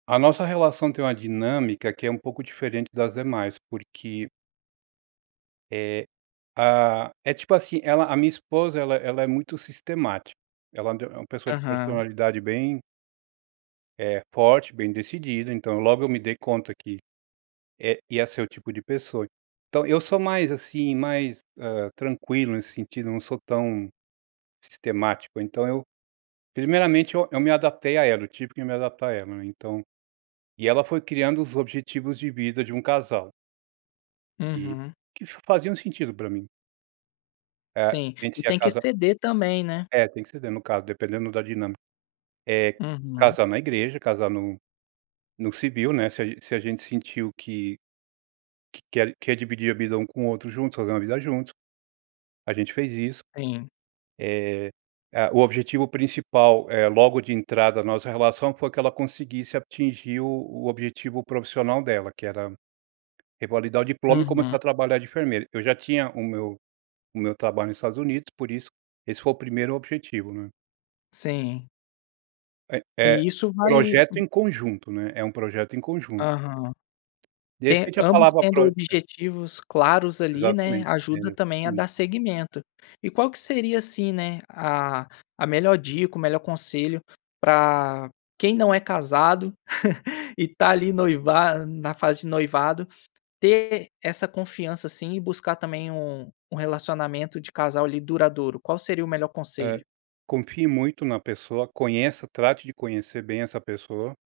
A nossa relação tem uma dinâmica que é um pouco diferente das demais, porque Eh, ah, é tipo, assim, ela a minha esposa ela ela é muito sistemática, ela é und é uma pessoa de Aham. personalidade bem eh, forte, bem decidida, então, logo eu me dei conta que, eh, ia ser o tipo de pessoa. Então eu sou mais, assim, mais, hã, tranquilo nesse sentido, não sou tão, sistemático. Então eu primeiramente, eu eu me adaptei à ela, eu tive que me adaptar à ela, né, então e ela foi criando os objetivos de vida de um casal e, Uhum. que faziam sentido para mim. É, Sim, gente e se ia tem que casa ceder também, né. É, tem que ceder, no caso, dependendo da dinâmica. Eh, Uhum. casar na igreja, casar no no civil, né. Se a se a gente sentiu que que quer quer dividir a vida um com o outro junto, fazer uma vida junto. A gente fez isso. Sim Eh, ah, o objetivo principal, é logo de entrada na nossa relação, foi que ela conseguisse atingir o o objetivo profissional dela, que era revalidar o diploma e começar Uhum. a trabalhar de enfermeira. Eu já tinha o meu o meu trabalho nos Estados Unidos, por isso esse foi o 1º objetivo, né. Sim. É é E isso vai projeto em conjunto, né. É um projeto em conjunto. Aham. De Te repente a ambos palavra tendo prói objetivos claros ali, né, Exatamente, ajuda entendeu, também a hum. dar segmento. E qual que seria assim, né, a a melhor dica, o melhor conselho para quem não é casado, e tá ali noiva na fase de noivado, ter essa confiança, assim, e buscar também um um relacionamento de casal ali, duradouro. Qual seria o melhor É, conselho? confie muito na pessoa, conheça, trate de conhecer bem essa pessoa